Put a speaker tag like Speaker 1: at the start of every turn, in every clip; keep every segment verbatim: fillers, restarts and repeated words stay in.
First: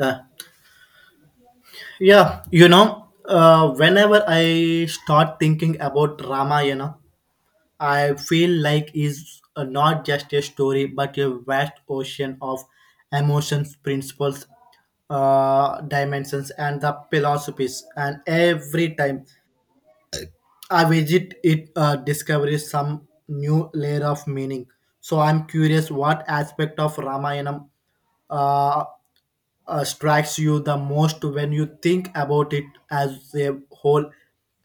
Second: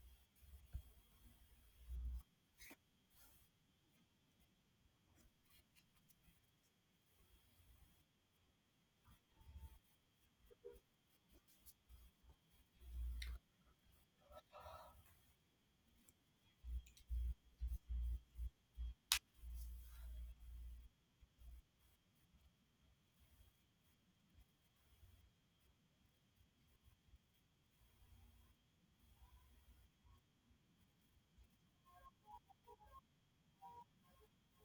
Speaker 1: Uh, yeah, you know, uh, whenever I start thinking about Ramayana, I feel like it's uh, not just a story but a vast ocean of emotions, principles, uh, dimensions, and the philosophies. And every time I visit it uh, discovers some new layer of meaning. So I'm curious what aspect of Ramayana uh, uh, strikes you the most when you think about it as a whole,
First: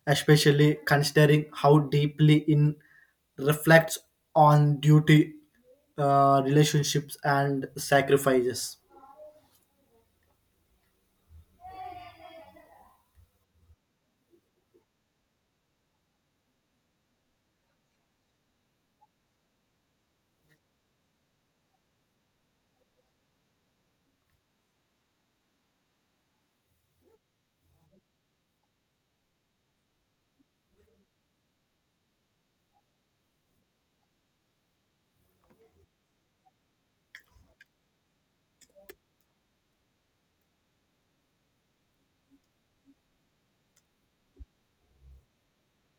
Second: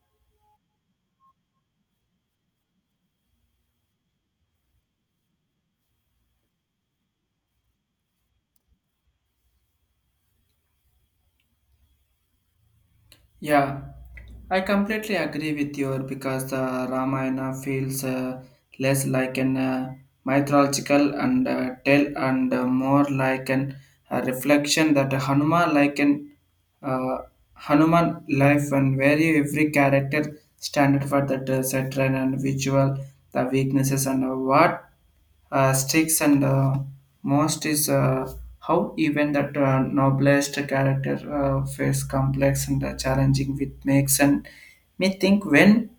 Speaker 1: especially considering how deeply it reflects on duty, uh, relationships, and sacrifices.
Speaker 2: Yeah, I completely agree with you because the Ramayana feels uh, less like an uh, mythological and uh, tale and uh, more like an a reflection that Hanuman like an uh, Hanuman life and where you- every character standard for that uh, satire and visual the weaknesses and uh, what uh, sticks and uh, most is uh, how even that uh, noblest character uh, face complex and uh, challenging with makes and me think when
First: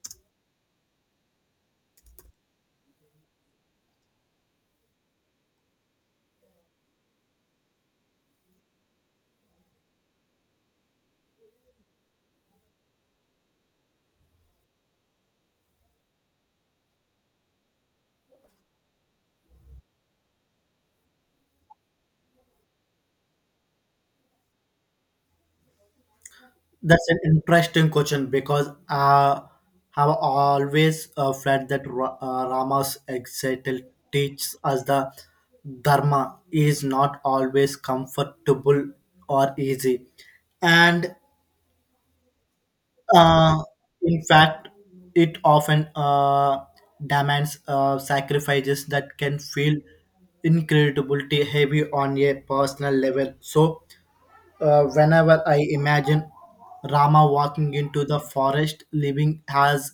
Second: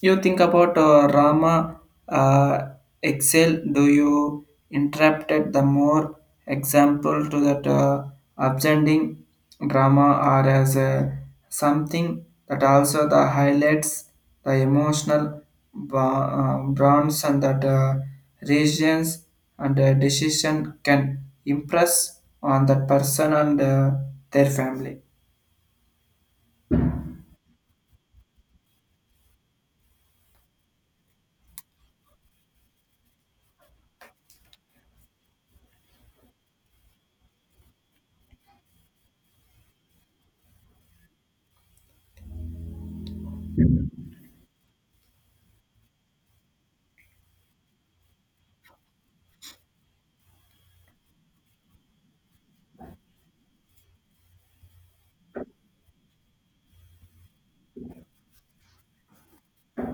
Speaker 2: you think about uh, Rama uh, Excel, do you interpret the more example to that uh, upstanding drama or as a, something that also the highlights the emotional ba- uh, bonds and that uh, reactions and uh, decision can impress on that person and uh, their family.
Speaker 1: That's an interesting question because I have always uh, felt that Ra- uh, Rama's example teaches us the Dharma is not always comfortable or easy. And uh, in fact, it often uh, demands uh, sacrifices that can feel incredibility heavy on a personal level. So, uh, whenever I imagine Rama walking into the forest, leaving his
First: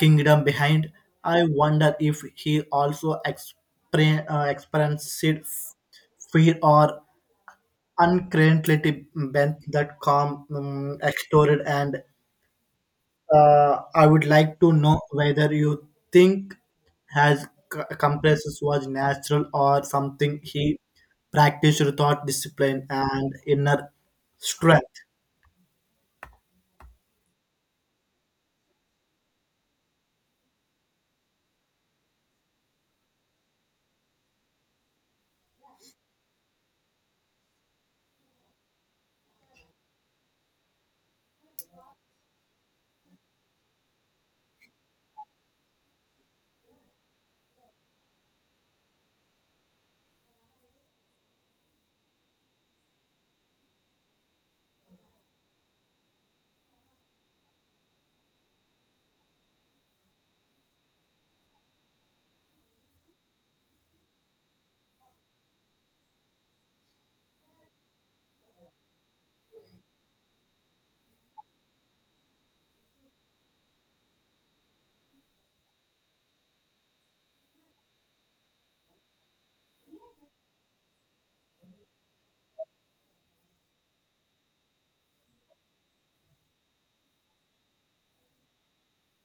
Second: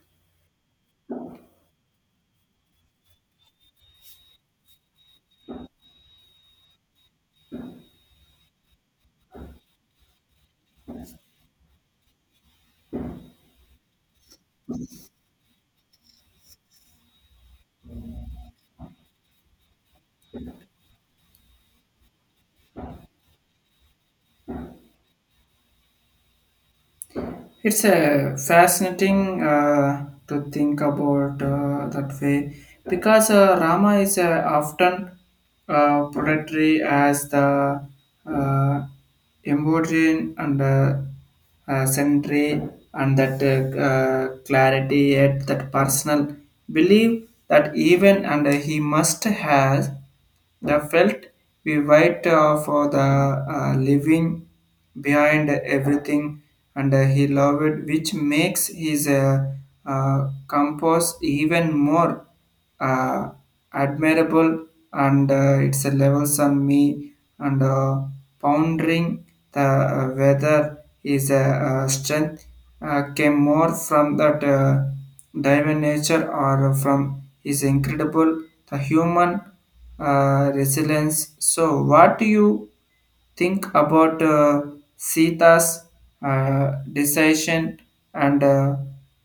Speaker 1: kingdom behind, I wonder if he also exper- uh, experienced fear or uncreativity bent that calm um, extorted. And uh, I would like to know whether you think his c- compresses was natural or something he practiced without discipline and inner strength.
Speaker 2: It's a fascinating uh, to think about uh, that way because uh, Rama is uh, often uh, portrayed as the uh, embodied and uh, uh, century and that uh, uh, clarity, yet that personal belief that even and he must have the felt we wait uh, for the uh, living behind everything, and uh, he loved it, which makes his uh, uh, compose even more uh, admirable. And uh, it's a levels on me and uh, pondering the uh, whether his uh, uh, strength uh, came more from that uh, divine nature or from his incredible the human uh, resilience. So, what do you think about uh, Sita's uh, decision and uh,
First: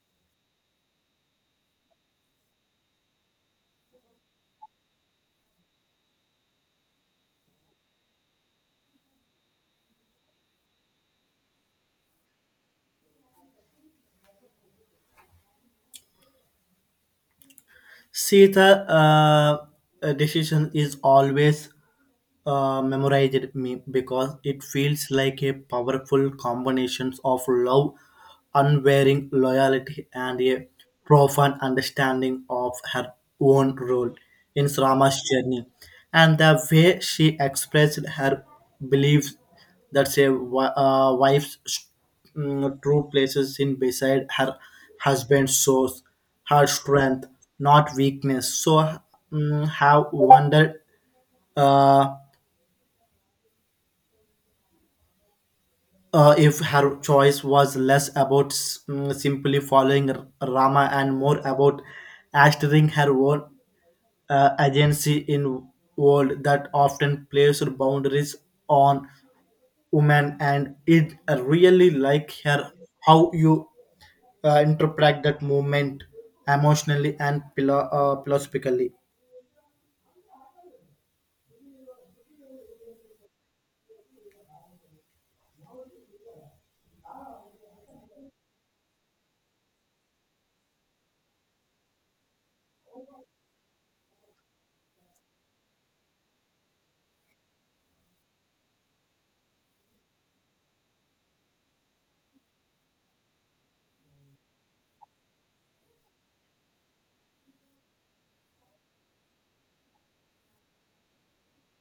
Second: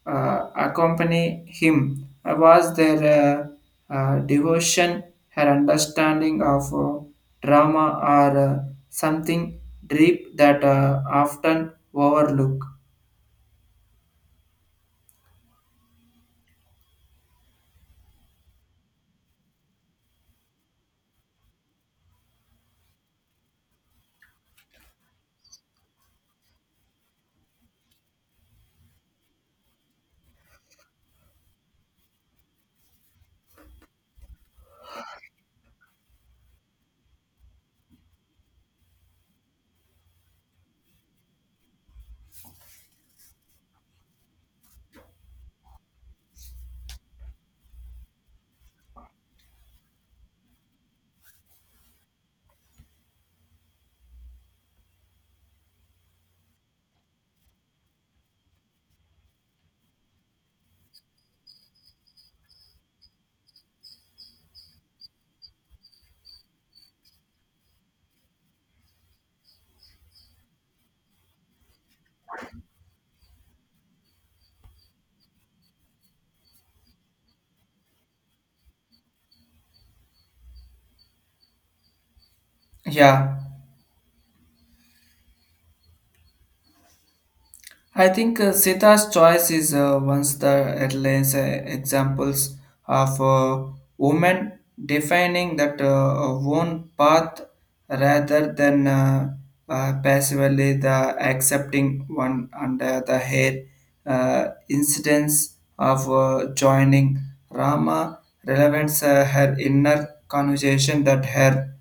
Speaker 2: uh, accompany him? Uh, Was there uh, uh, devotion, her understanding of uh, drama, or uh, something deep that uh, often overlook?
Speaker 1: See, the uh, decision is always uh, memorized me because it feels like a powerful combination of love, unwavering loyalty, and a profound understanding of her own role in Rama's journey. And the way she expressed her beliefs that a wi- uh, wife's mm, true places in beside her husband's source, her strength, not weakness. So, mm, have wondered. Uh, uh, if her choice was less about s- mm, simply following R- Rama and more about asserting her own uh, agency in world that often placed boundaries on women and it really like her how you uh, interpret that movement emotionally and philo- uh, philosophically.
Speaker 2: Yeah, I think uh, Sita's choice is uh, once the airlines uh, examples of uh, women defining that uh, own path rather than uh, uh, passively the accepting one under the hair uh, incidence of uh, joining Rama relevance uh, her inner conversation that her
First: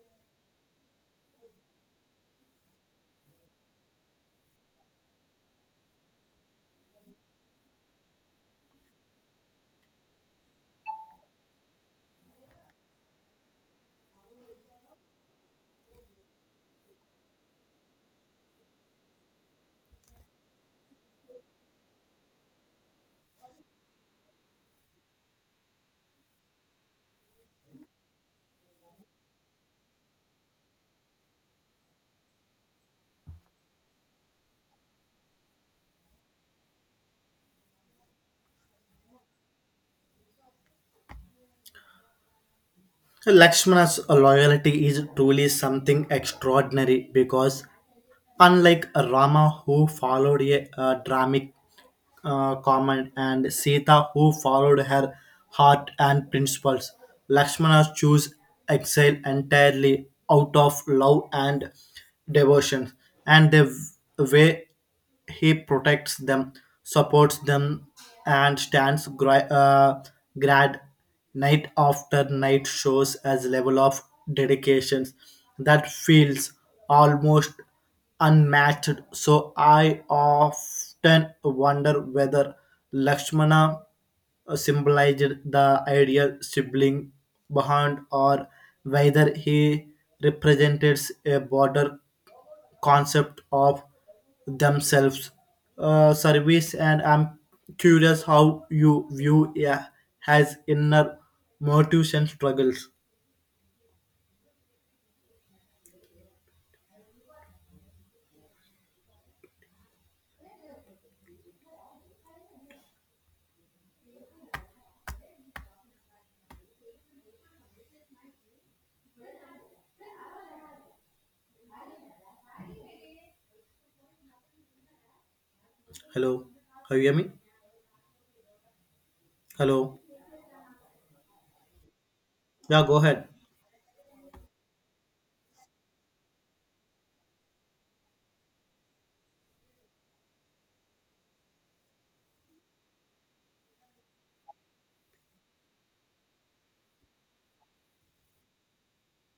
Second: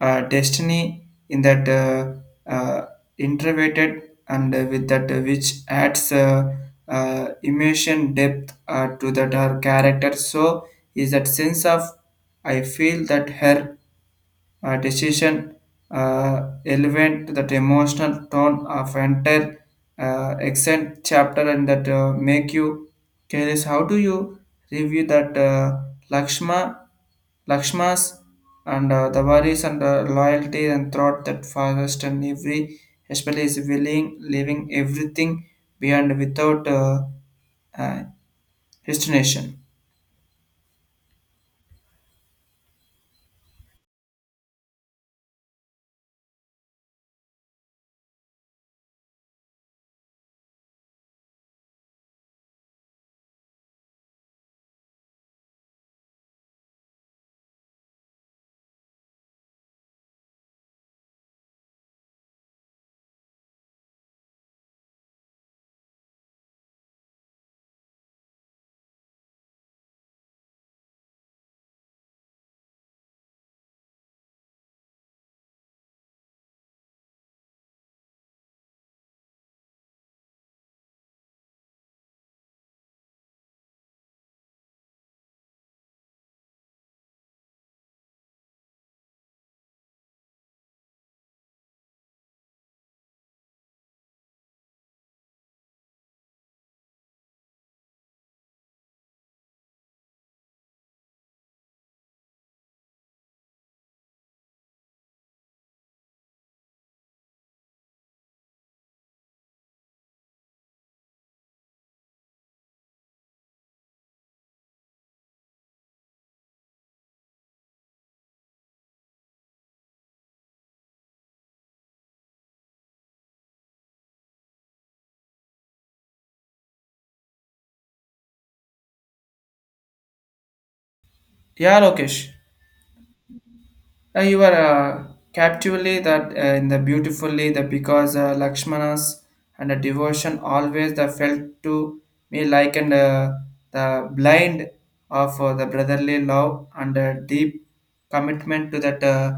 Speaker 2: uh, destiny in that uh, uh, introverted and uh, with that uh, which adds uh, uh, emotion depth uh, to that her character, so is that sense of I feel that her uh, decision uh, elevate that emotional tone of entire uh, accent chapter and that uh, make you curious, how do you review that uh, lakshma lakshmas and uh, the worries and uh, loyalty and thought that forest and every especially is willing leaving everything behind without uh, uh, destination?
Speaker 1: Lakshmana's loyalty is truly something extraordinary because, unlike Rama, who followed a, uh, dramatic uh, command, and Sita, who followed her heart and principles, Lakshmana chose exile entirely out of love and devotion, and they w- were he protects them, supports them, and stands gra- uh, grad night after night shows as level of dedication that feels almost unmatched. So I often wonder whether Lakshmana symbolized the ideal sibling behind or whether he represents a border concept of themselves uh, service and I'm curious how you view yeah, has inner motives and struggles. Hello, can you hear me? Hello?
Speaker 2: Yeah, Lokesh.
Speaker 1: Yeah, go ahead.
Speaker 2: Uh, you are uh, captively that uh, in the beautifully the because uh, Lakshmana's and the devotion always the felt to me like and uh, the blind of uh, the brotherly love and uh, deep commitment to that uh,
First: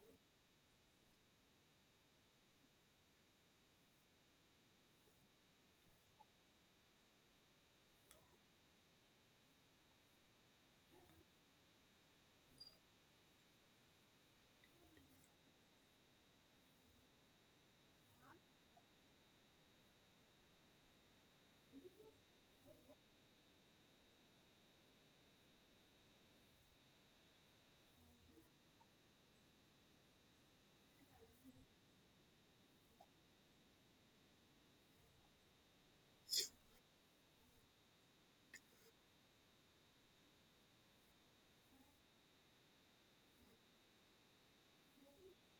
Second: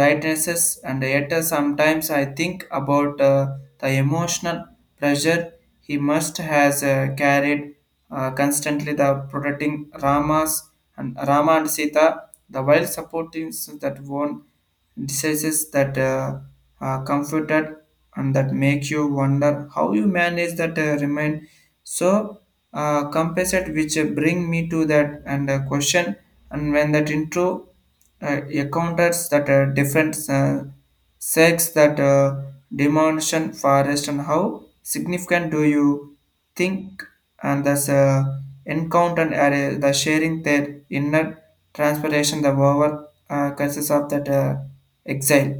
Speaker 2: rightnesses, and yet uh, sometimes I think about uh, the emotional pressure he must has uh, carried uh, constantly the protecting Ramas and Rama and Sita the wild support teams that won decisions that uh, uh, comforted and that make you wonder how you manage that uh, remain so uh, compensate, which uh, bring me to that and uh, question and when that intro uh, encounters that uh, different uh, sex that uh, demolition forest and how significant do you think and thus uh, encounter area the sharing their inner transportation the over uh, consists of that uh, exile.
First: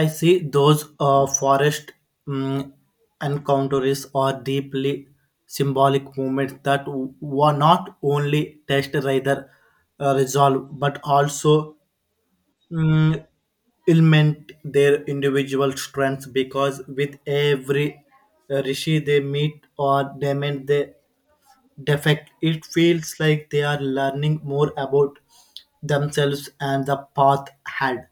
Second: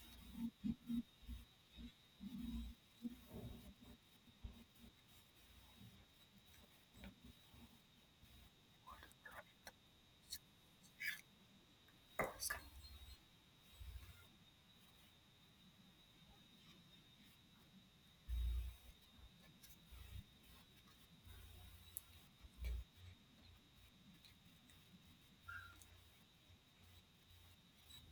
Speaker 1: I see those uh, forest mm encounters are deeply symbolic moments that w- were not only test rather uh, resolve but also mm, ailment their individual strengths because with every uh, rishi they meet or they meet they defect, it feels like they are learning more about themselves and the path ahead.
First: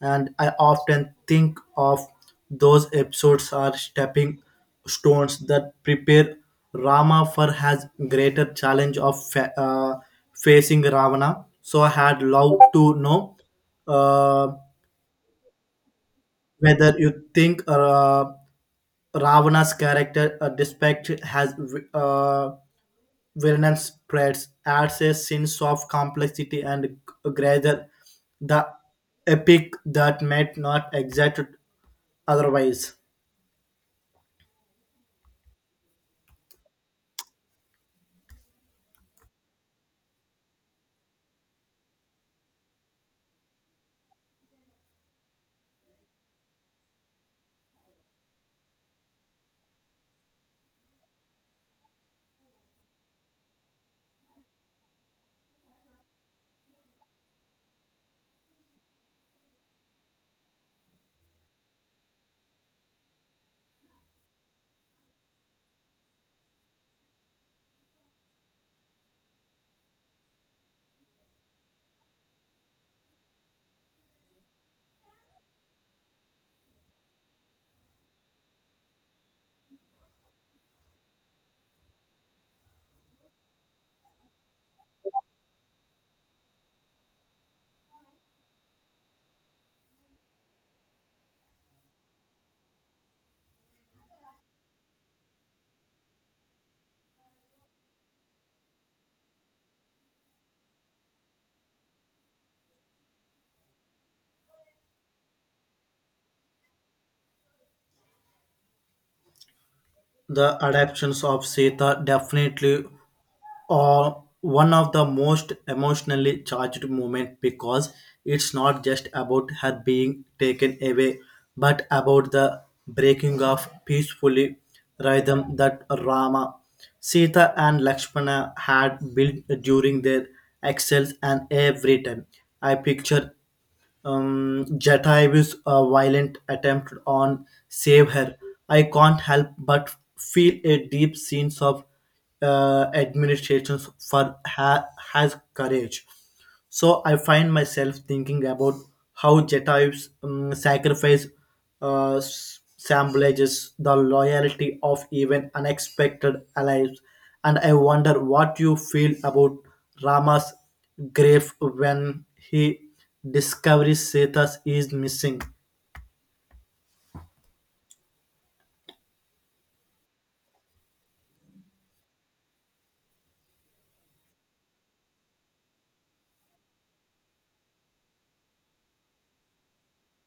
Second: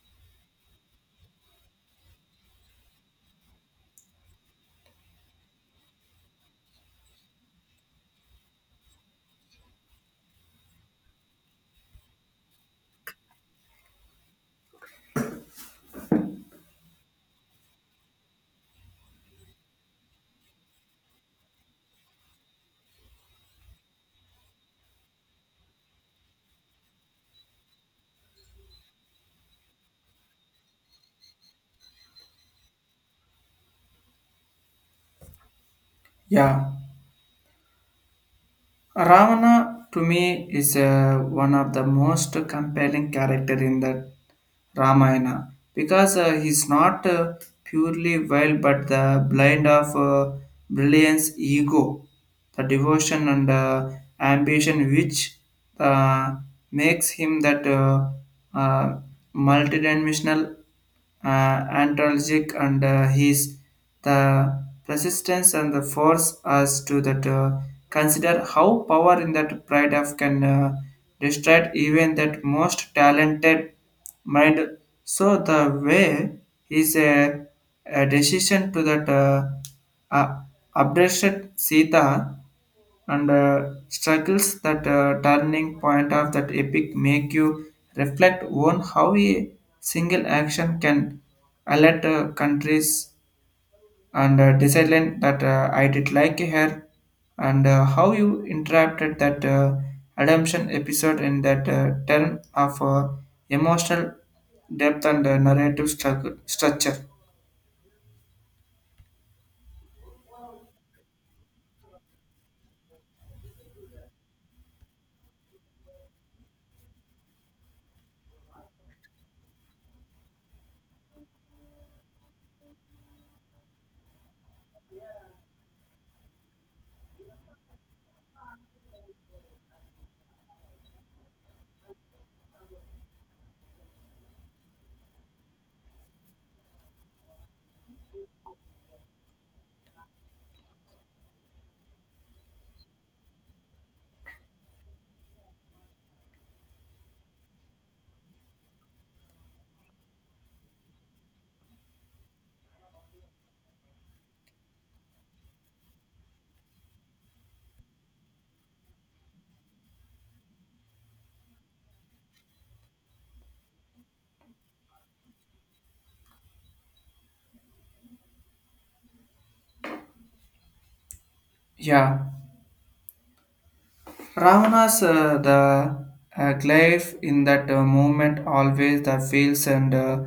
Speaker 1: And I often think of those episodes are stepping stones that prepare Rama for has greater challenge of fa- uh, facing Ravana. So I had loved to know. Uh, Whether you think uh, Ravana's character uh, despite has uh, villainous spreads adds a sense of complexity and greater the epic that might not exist otherwise.
Speaker 2: Yeah, Ravana to me is uh, one of the most compelling character in the Ramayana because uh, he's not uh, purely wild but the blind of uh, brilliance, ego, the devotion and uh, ambition, which uh, makes him that uh, uh, multidimensional uh, anthologic and uh, his the persistence and the force us to that uh, consider how power in that pride of can uh, destroy even that most talented mind. So the way is a, a decision to that uh, uh, abducted Sita and uh, struggles that uh, turning point of that epic make you reflect on how a single action can alert uh, countries and uh, decide that uh, I did like her and uh, how you interrupted that uh, redemption episode in that uh, term of uh, emotional depth and uh, narrative structure. structure.
Speaker 1: The adaptations of Sita definitely are one of the most emotionally charged moments because it's not just about her being taken away, but about the breaking of peacefully rhythm that Rama, Sita, and Lakshmana had built during their exile. And every time I picture um, Jataiyu's uh, violent attempt on save her, I can't help but feel a deep sense of uh, admiration for her has courage. So I find myself thinking about how Jataiyu's um, sacrifice uh, s- symbolizes the loyalty of even unexpected allies, and I wonder what you feel about Rama's grief when he Discovery Sethas is missing.
Speaker 2: Yeah, Ravanas, uh, the uh, glyph in that uh, movement always the feels and uh,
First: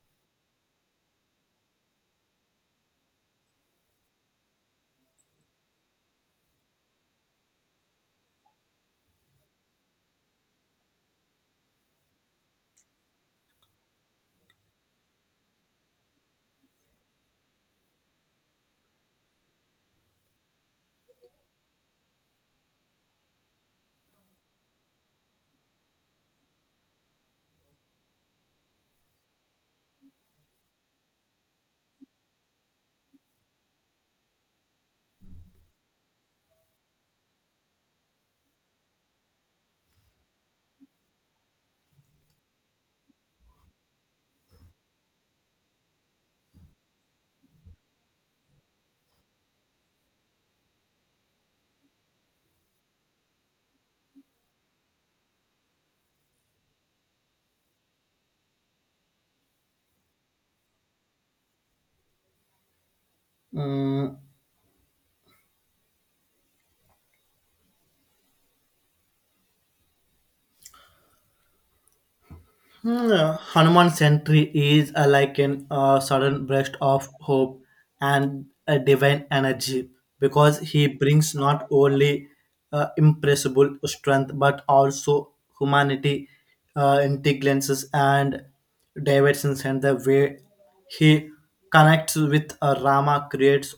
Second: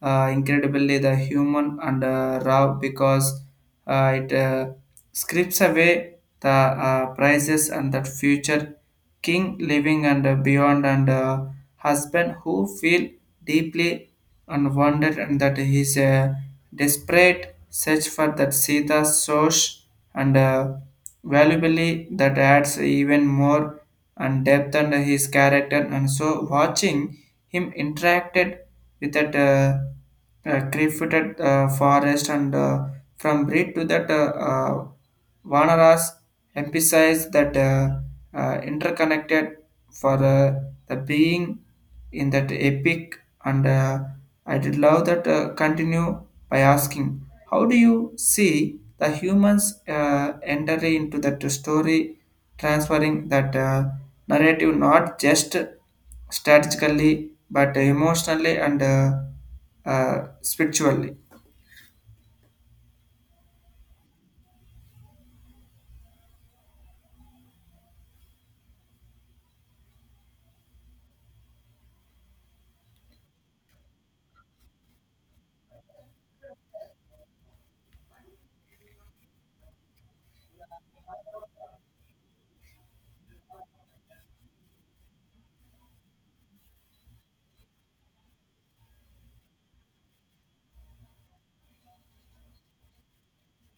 Speaker 2: uh, incredibly the human and uh, raw because uh, it uh, scripts away the uh, prices and that future king living and uh, beyond and uh, husband who feel deeply and wonder and that his uh, desperate search for that Sita source and uh, valuably that adds even more and depth and his character, and so watching him interacted with that uh, uh, crifted uh, forest and uh, from breed to that uh, uh, Vanaras emphasized that uh, uh, interconnected for uh, the being in that epic, and uh, I did love that uh, continue by asking, how do you see the humans uh, entering into that story, transferring that uh, narrative not just strategically but emotionally and uh, uh, spiritually?
Speaker 1: Mm, hmm, Hanuman Century is uh, like an uh, sudden burst of hope and a divine energy because he brings not only uh, impressible strength but also humanity, uh, intelligences, and diversions, and the way he connects with uh, Rama creates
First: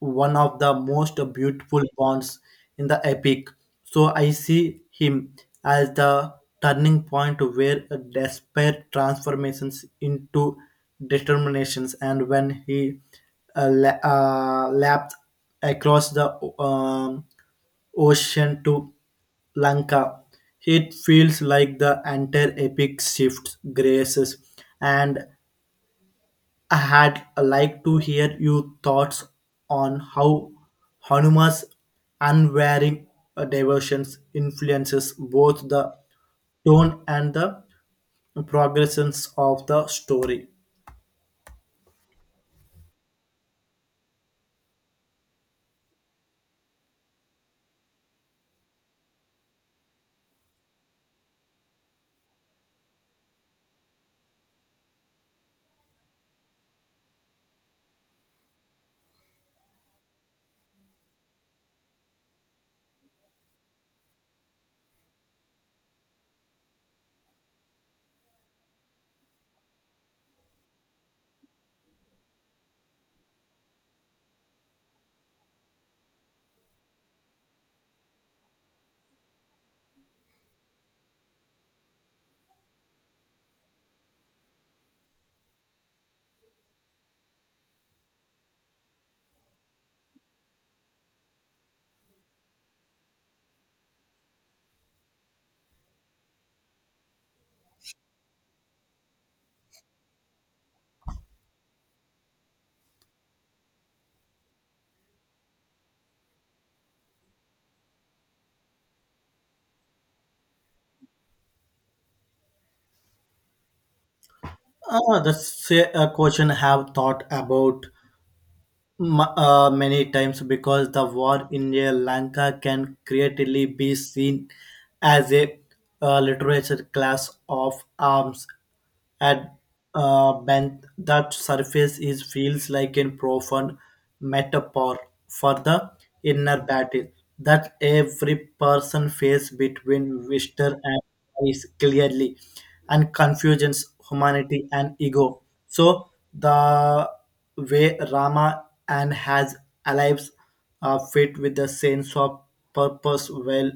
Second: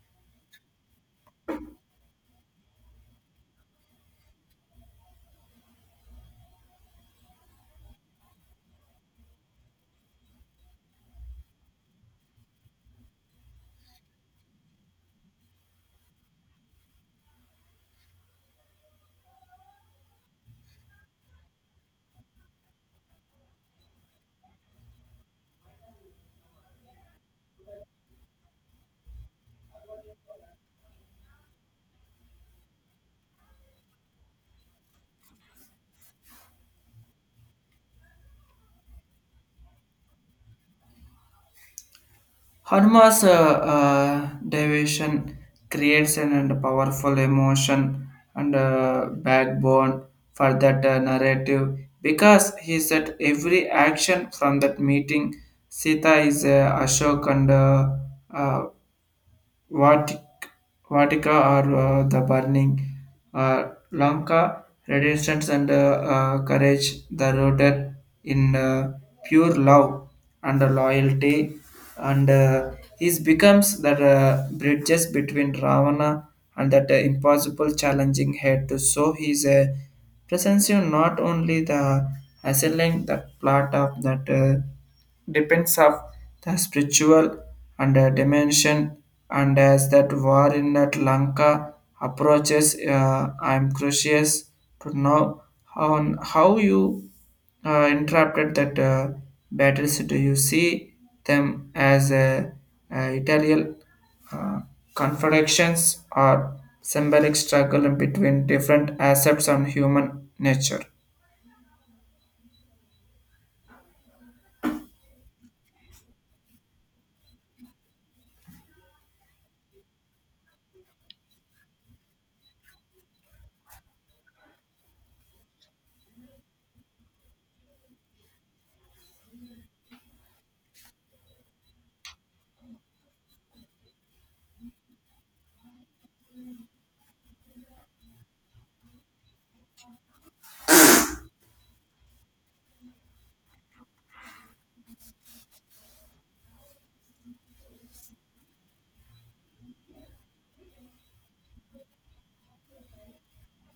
Speaker 1: one of the most beautiful bonds in the epic. So I see him as the turning point where despair transformations into determinations, and when he uh, la- uh, lapped across the um, ocean to Lanka, it feels like the entire epic shifts, graces, and I had uh, like to hear your thoughts on how Hanuman's unwavering devotion influences both the tone and the progressions of the story.
Speaker 2: Hanuma's uh, uh, devotion creates an and powerful emotion and uh, backbone for that uh, narrative because he said every action from that meeting, Sita is uh, Ashok and uh, uh, Vatic, Vatica are uh, the burning, uh, Lanka, resistance and uh, uh, courage, the rooted in uh, pure love and loyalty, and uh, he becomes the uh, bridges between Ravana and that uh, impossible challenging head. So he's a presence you not only the assailing that plot of that. Uh, depends of the spiritual and uh, dimension, and as that war in that Lanka approaches, uh, I'm curious to know on how you uh, interrupted that uh, battles, do you see them as a, a italian uh, confrontations or symbolic struggle between different aspects on human nature?
Speaker 1: Ah, that's a a question I have thought about ma- uh, many times because the war in Sri Lanka can creatively be seen as a uh, literature class of arms at uh, bent that surface is feels like a profound metaphor for the inner battle that every person faces between wisdom and is clearly and confusions humanity and ego so the way Rama and has alives uh, fit with the sense of purpose while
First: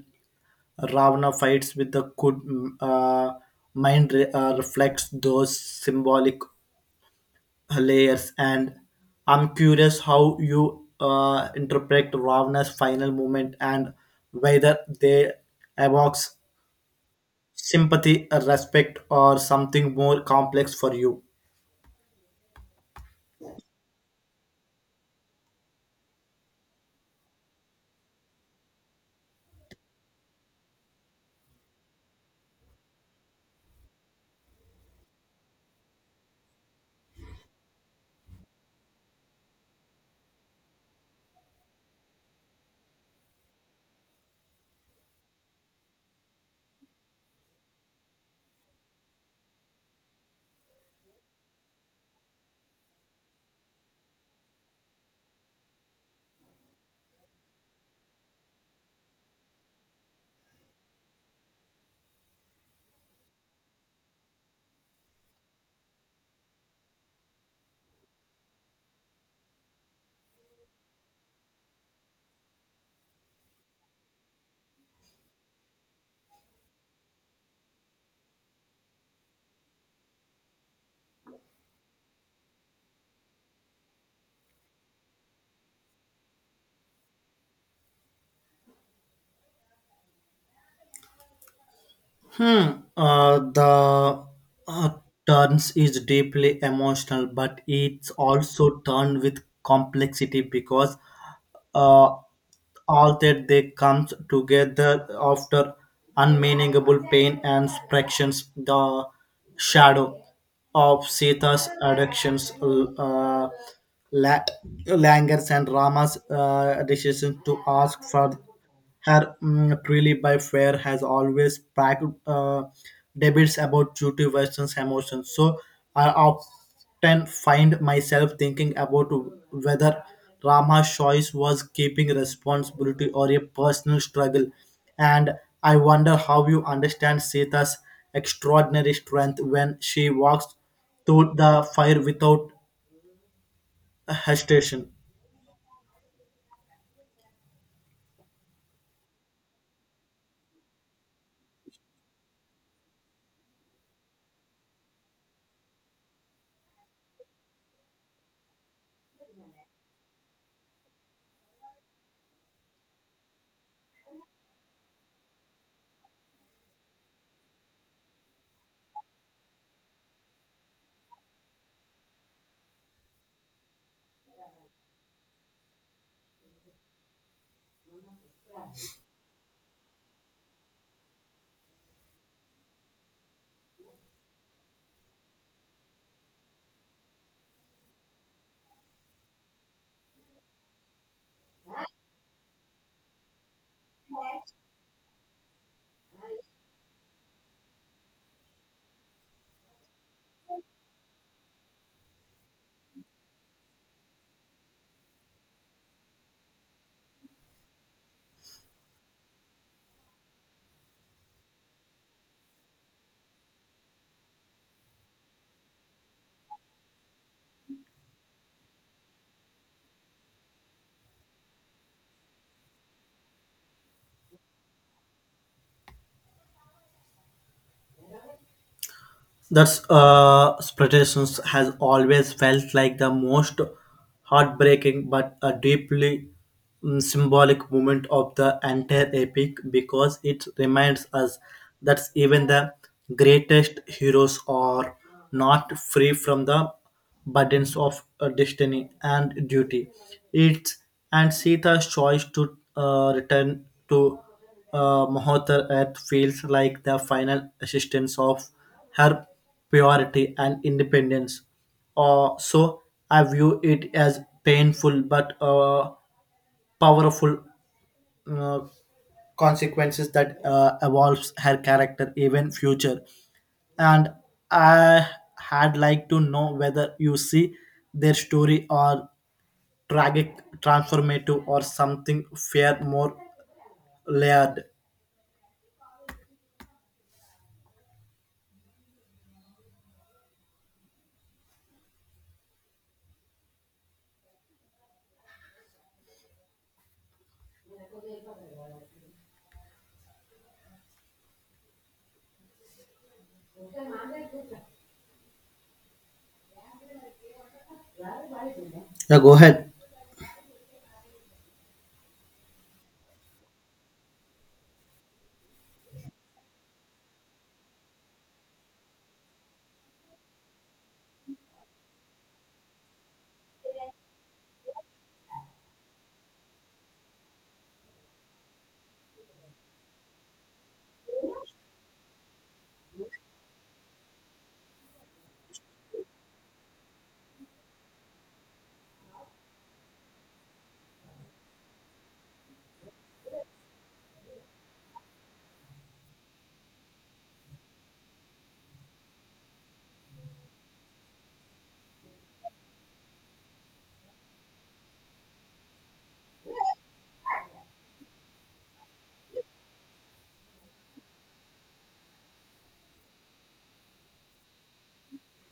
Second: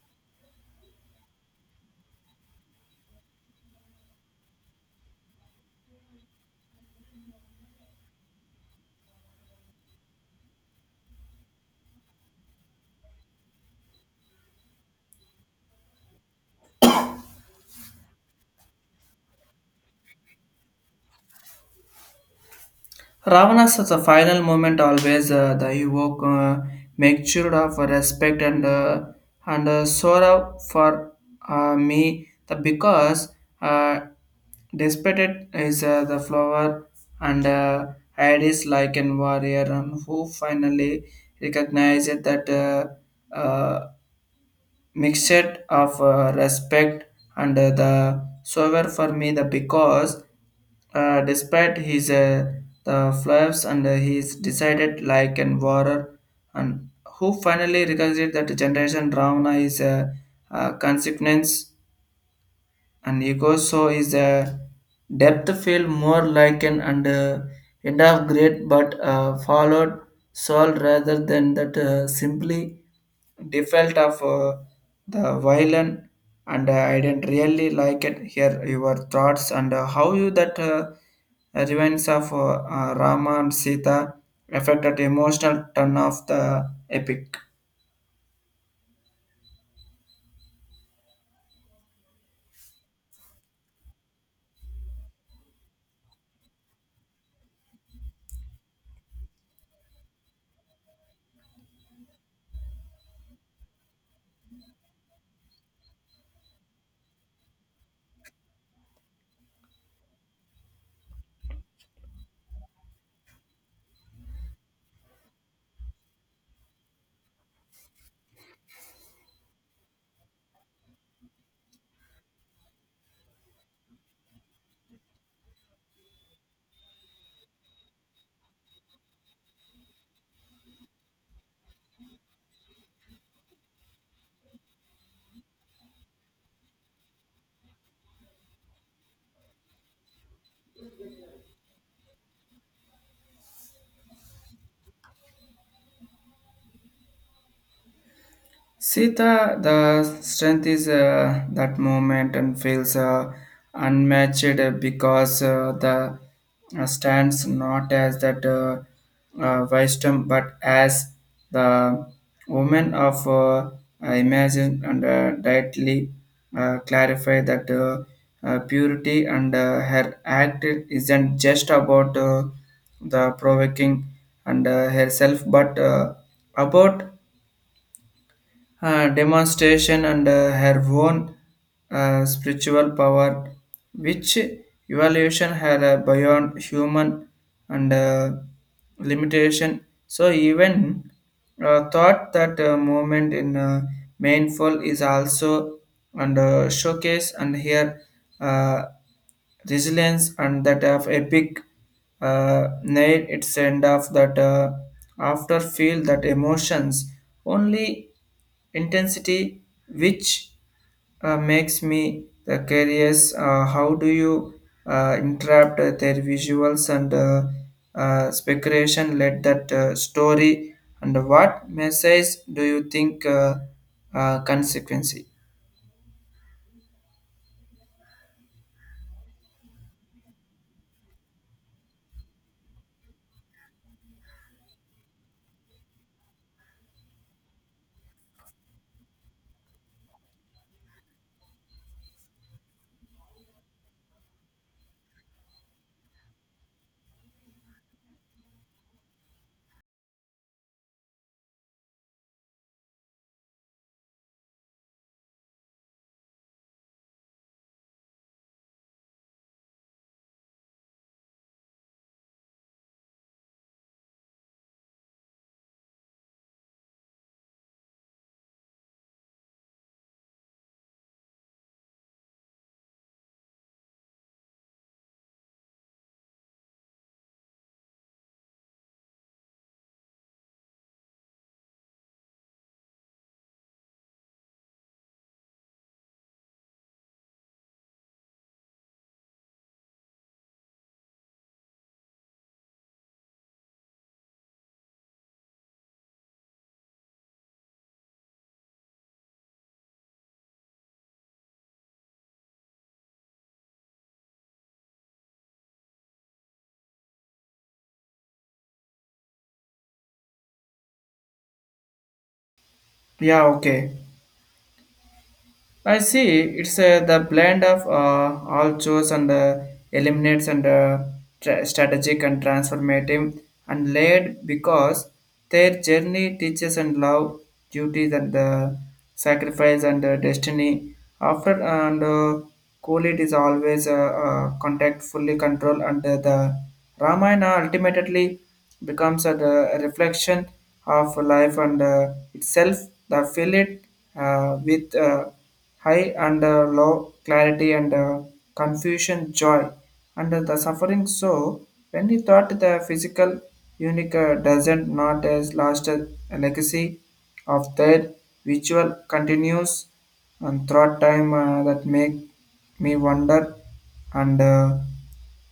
Speaker 1: Ravana fights with the good uh, mind re- uh, reflects those symbolic layers and I'm curious how you uh, interpret Ravana's final moment and whether they evokes sympathy, uh, respect or something more complex for you.
Speaker 2: Ravana's at the final moment always uh, the evoke uh, make sure of respect and uh, and uh, sorrow for uh, me the because uh, despite it is uh, the flower and uh, Hades like a warrior and who finally recognized that uh, uh, mixture of uh, respect and uh, the sober for me the because uh, despite his uh, the flaws and uh, he's decided like and warrior and who finally recognized that generation drama is a, a consequence and ego. So is a depth feel more like an and uh, end of great but uh, followed soul rather than that uh, simply default of uh, the violin, and uh, I didn't really like it here your thoughts and uh, how you that uh, events of uh, uh, Rama and Sita affected emotional turn of the epic.
Speaker 1: Hmm. Uh, the uh, turns is deeply emotional, but it's also turned with complexity because uh, all that they comes together after unmeaningable pain and fractions. The shadow of Sita's addictions, uh, la- langers and Rama's uh, decision to ask for her mm, purely by fair has always packed uh, debates about duty versus emotions. So I often find myself thinking about whether Rama's choice was keeping responsibility or a personal struggle. And I wonder how you understand Sita's extraordinary strength when she walks through the fire without hesitation.
Speaker 2: Sita, the strength is uh, that moment and feels uh, unmatched uh, because uh, the uh, stands not as that uh, uh, wisdom but as the woman of uh, imagine and uh, directly uh, clarify that uh, uh, purity and uh, her act isn't just about uh, the provoking and uh, herself but uh, about uh, demonstration and uh, her own uh, spiritual power, which evaluation had uh, beyond human and uh, limitation. So even uh, thought that uh, movement in uh, mainful is also and uh, showcase and here uh, resilience and that of epic uh, nail its end of that uh, after feel that emotions only intensity, which uh, makes me the curious, uh, how do you uh, interrupt their visuals and uh, uh, speculation led that uh, story, and what message do you think uh, uh, consequency?
Speaker 1: That's uh, Spectations has always felt like the most heartbreaking but a deeply mm, symbolic moment of the entire epic because it reminds us that even the greatest heroes are not free from the burdens of uh, destiny and duty. It's and Sita's choice to uh, return to uh, Mother Earth feels like the final assistance of her purity and independence. Uh, so I view it as painful but uh, powerful uh, consequences that uh, evolves her character, even future. And I had like to know whether you see their story or tragic, transformative, or something fair, more layered. Yeah, go ahead.
Speaker 2: Yeah, okay, I see it's uh, the blend of uh, all chores and uh, eliminates and uh, tra- strategic and transformative and layered because their journey teaches and love, duties and uh, sacrifice and uh, destiny. After and uh, cool, it is always uh, uh, contact fully control and uh, the Ramayana ultimately becomes a, the reflection of life and uh, itself. The fill it uh, with. Uh, high and uh, low clarity and uh, confusion joy and the suffering. So when he thought the physical unique uh, doesn't not as last a legacy of their visual continues and throughout time, uh, that make me wonder and uh,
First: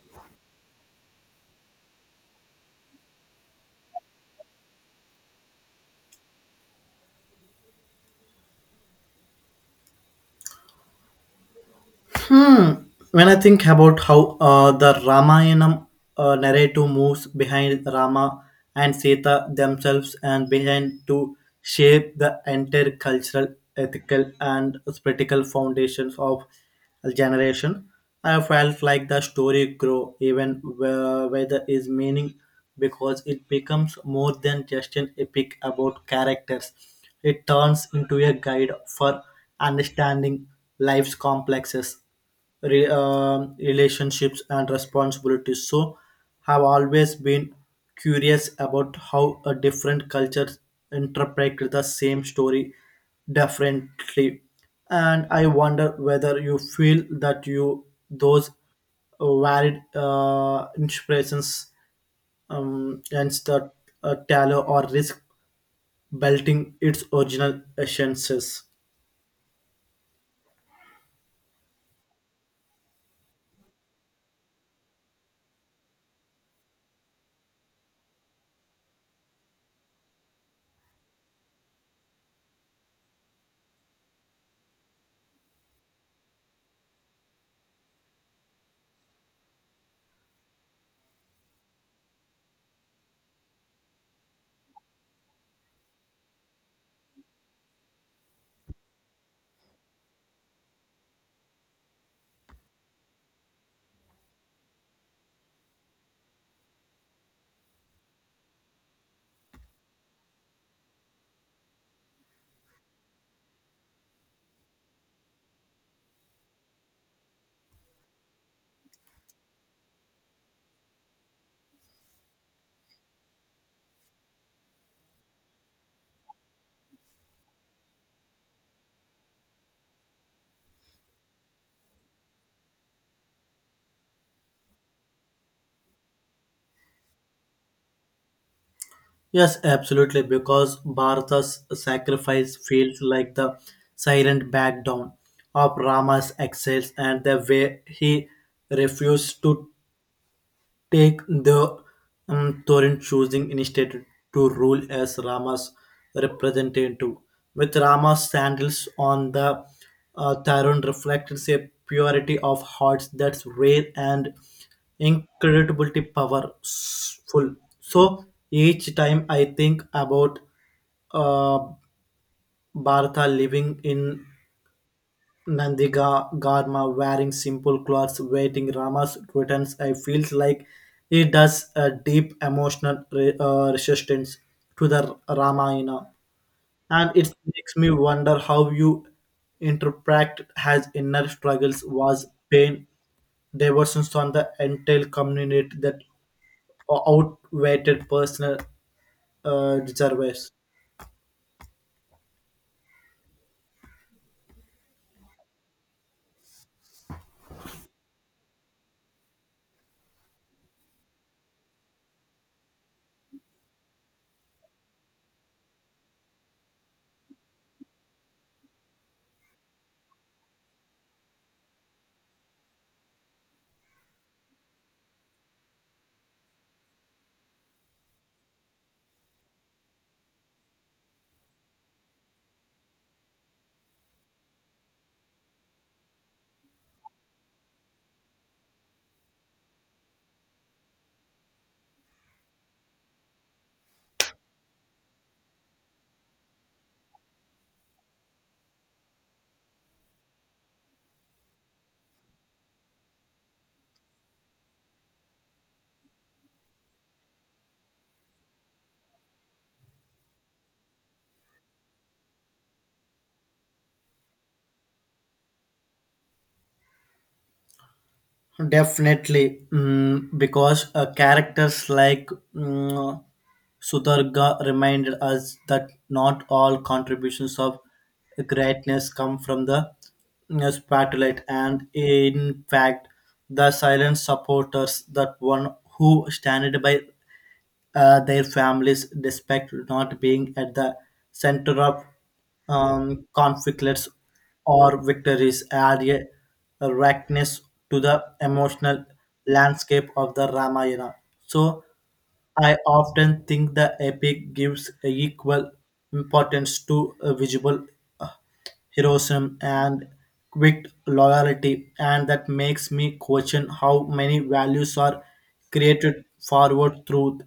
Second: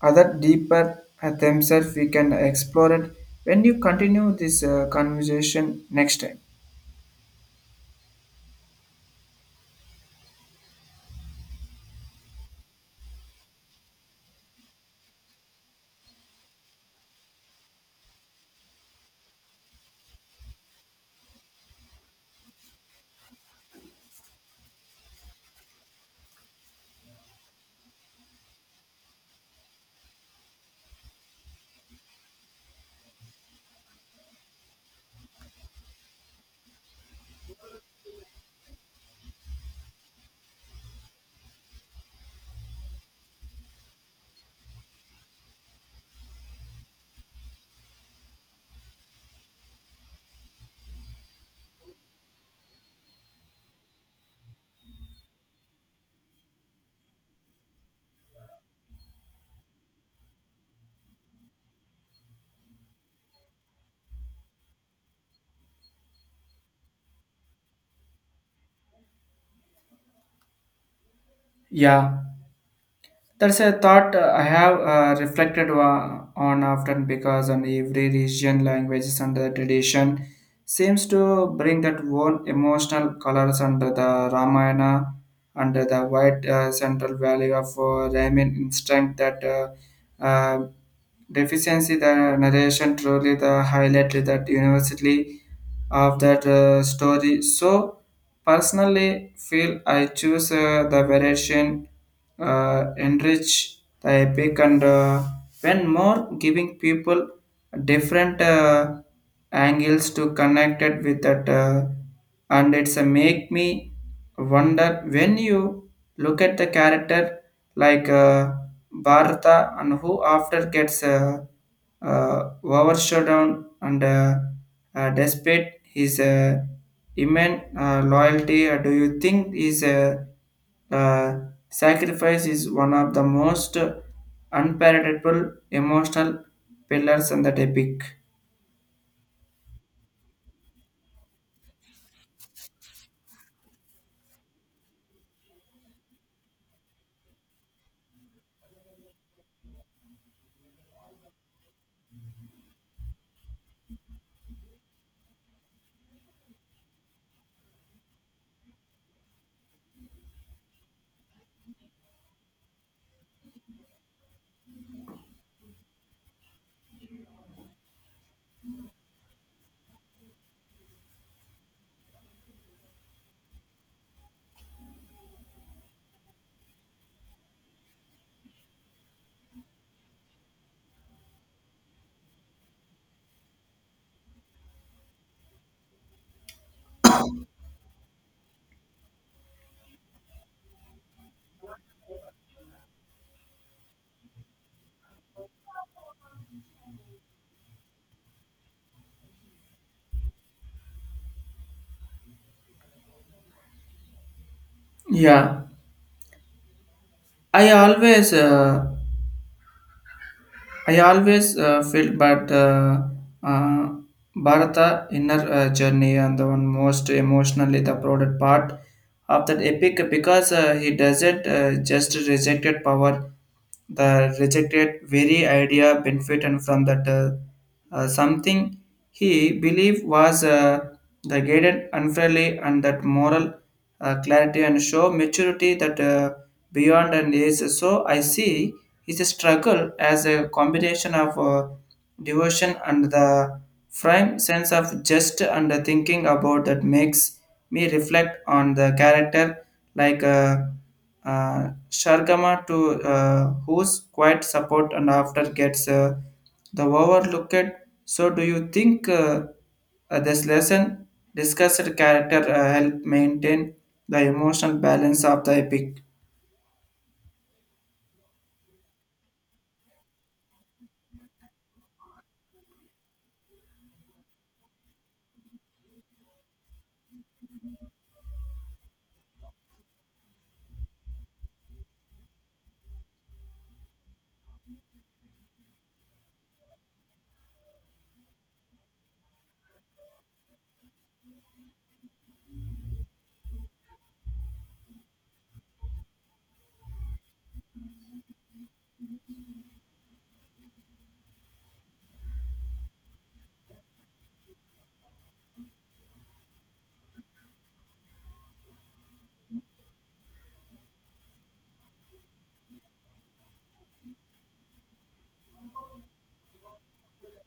Speaker 2: other deeper at themselves we can explore it when you continue this uh, conversation next time.
Speaker 1: Hmm. When I think about how uh, the Ramayana uh, narrative moves behind Rama and Sita themselves and behind to shape the entire cultural, ethical, and spiritual foundations of a generation, I felt like the story grow even where, where there is meaning because it becomes more than just an epic about characters. It turns into a guide for understanding life's complexes, re- um, relationships, and responsibilities. So, have always been curious about how a different cultures interpret the same story differently, and I wonder whether you feel that you those varied uh, inspirations um, and the uh, tallow or risk belting its original essences.
Speaker 2: Yeah, that's a thought uh, I have uh, reflected wa- on often because on every region, languages and the tradition seems to bring that own emotional colors under the Ramayana, under the white uh, central value of uh, Ramin instinct that uh, uh, deficiency the narration truly the highlighted that university of that uh, story. So personally feel I choose uh, the variation uh, enrich the epic and uh, when more giving people different uh, angles to connect it with that uh, and it's a make me wonder when you look at the character like uh, Bharata and who after gets uh, uh, overshadowed and uh, uh, despite his uh, human uh, loyalty, uh, do you think is a uh, sacrifice is one of the most unpalatable emotional pillars in the epic?
Speaker 1: Yes, absolutely, because Bharata's sacrifice feels like the silent back down of Rama's excess and the way he refused to take the um, Thorin choosing instead to rule as Rama's representative. With Rama's sandals on the uh, Thorin reflects a purity of heart that's rare and incredibly powerful. So each time I think about uh, Bharata living in Nandiga Garma wearing simple clothes, waiting Rama's returns. I feels like he does a deep emotional re- uh, resistance to the Ramayana, and it makes me wonder how you interpret his inner struggles was pain diversions on the entire community that outweighed personal uh, reservoirs.
Speaker 2: Yeah, I always uh, I always uh, felt, but uh, uh, Bharata inner uh, journey and the one most emotionally the proudest part of that epic because uh, he doesn't uh, just rejected power, the rejected very idea benefit and from that. Uh, uh, something he believed was uh, the guided unfairly and that moral uh, clarity and show maturity that uh, beyond and is. So I see is a struggle as a combination of uh, devotion and the prime sense of just. And the thinking about that makes me reflect on the character like uh, uh, Shargama to uh, whose quiet support and after gets uh, the overlooked. So do you think uh, uh, this lesson discussed character uh, help maintain the emotional balance of the epic?
Speaker 1: Definitely, mm, because uh, characters like mm, Sudarga reminded us that not all contributions of greatness come from the mm, spotlight, and in fact, the silent supporters that one who stand by uh, their families despite not being at the center of um, conflicts or victories add a rawness to the emotional landscape of the Ramayana. So I often think the epic gives equal importance to uh, visual heroism and quick loyalty, and that makes me question how many values are created forward through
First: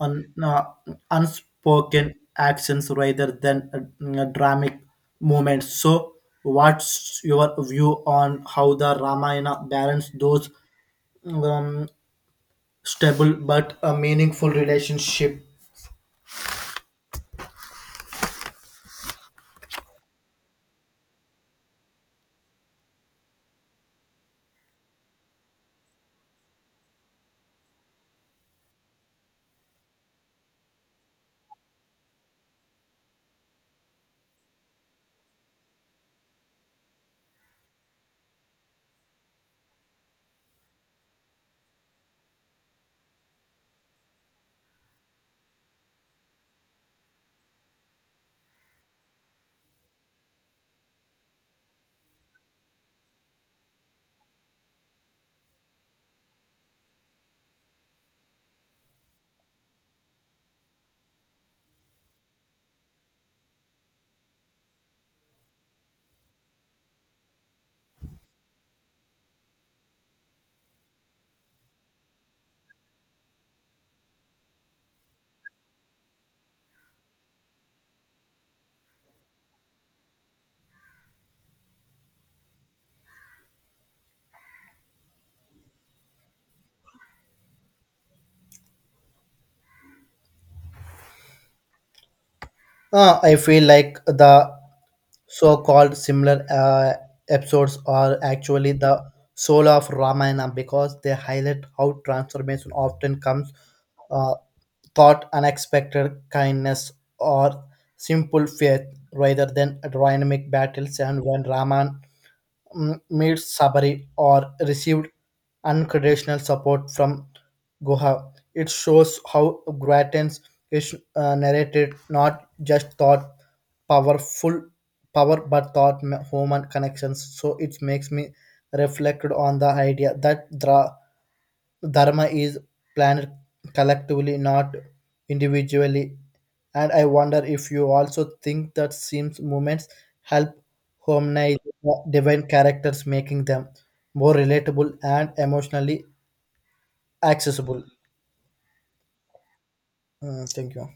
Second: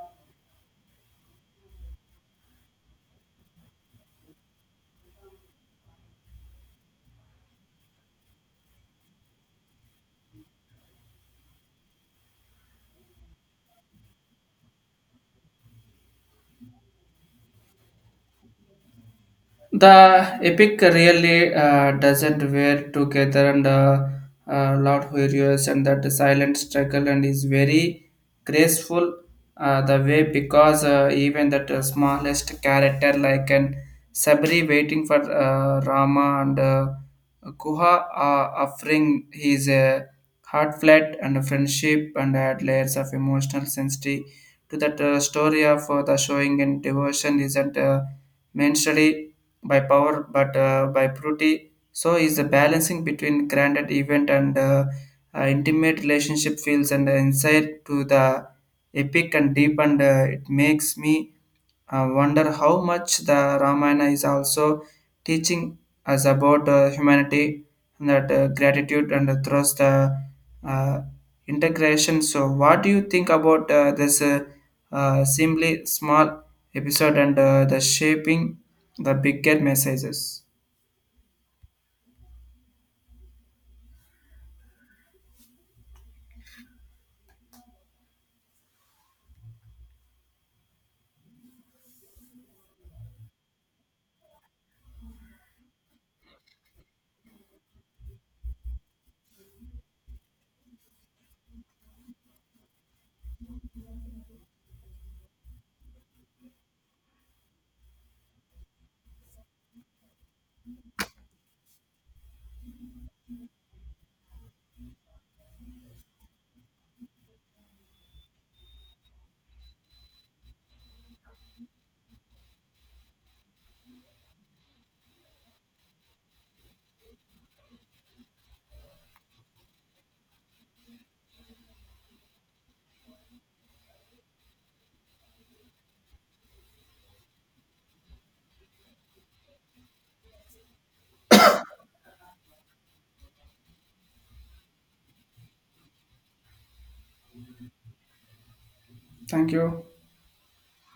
Speaker 1: un, uh, unspoken actions rather than uh, dramatic moments. So, what's your view on how the Ramayana balance those um, stable but a meaningful relationship?
Speaker 2: The epic really uh, doesn't wear together and uh, uh, loud hilarious and that silent struggle and is very graceful uh, the way because uh, even that uh, smallest character like an Sabri waiting for uh, Rama and uh, Guha uh, offering his uh, heart flat and friendship and add layers of emotional sensitivity to that uh, story of uh, the showing and devotion isn't uh, mentioned by power but uh, by purity. So is the balancing between granted event and uh, uh, intimate relationship feels and insight to the epic and deep, and uh, it makes me uh, wonder how much the Ramayana is also teaching us about uh, humanity and that uh, gratitude and uh, trust uh, uh, integration. So what do you think about uh, this uh, uh, simply small episode and uh, the shaping the bigger messages.
Speaker 1: Uh, I feel like the so-called similar uh, episodes are actually the soul of Ramayana because they highlight how transformation often comes uh, thought unexpected kindness or simple faith rather than dynamic battles and when Raman m- made Sabari or received unconditional support from Guha. It shows how Grattan's is uh, narrated not just thought powerful power but thought ma- human connections. So it makes me reflect on the idea that Dra. So, Dharma is planned collectively, not individually. And I wonder if you also think that seems movements help hominize the divine characters, making them more relatable and emotionally accessible.
Speaker 2: Thank you.
Speaker 1: Mm, thank you.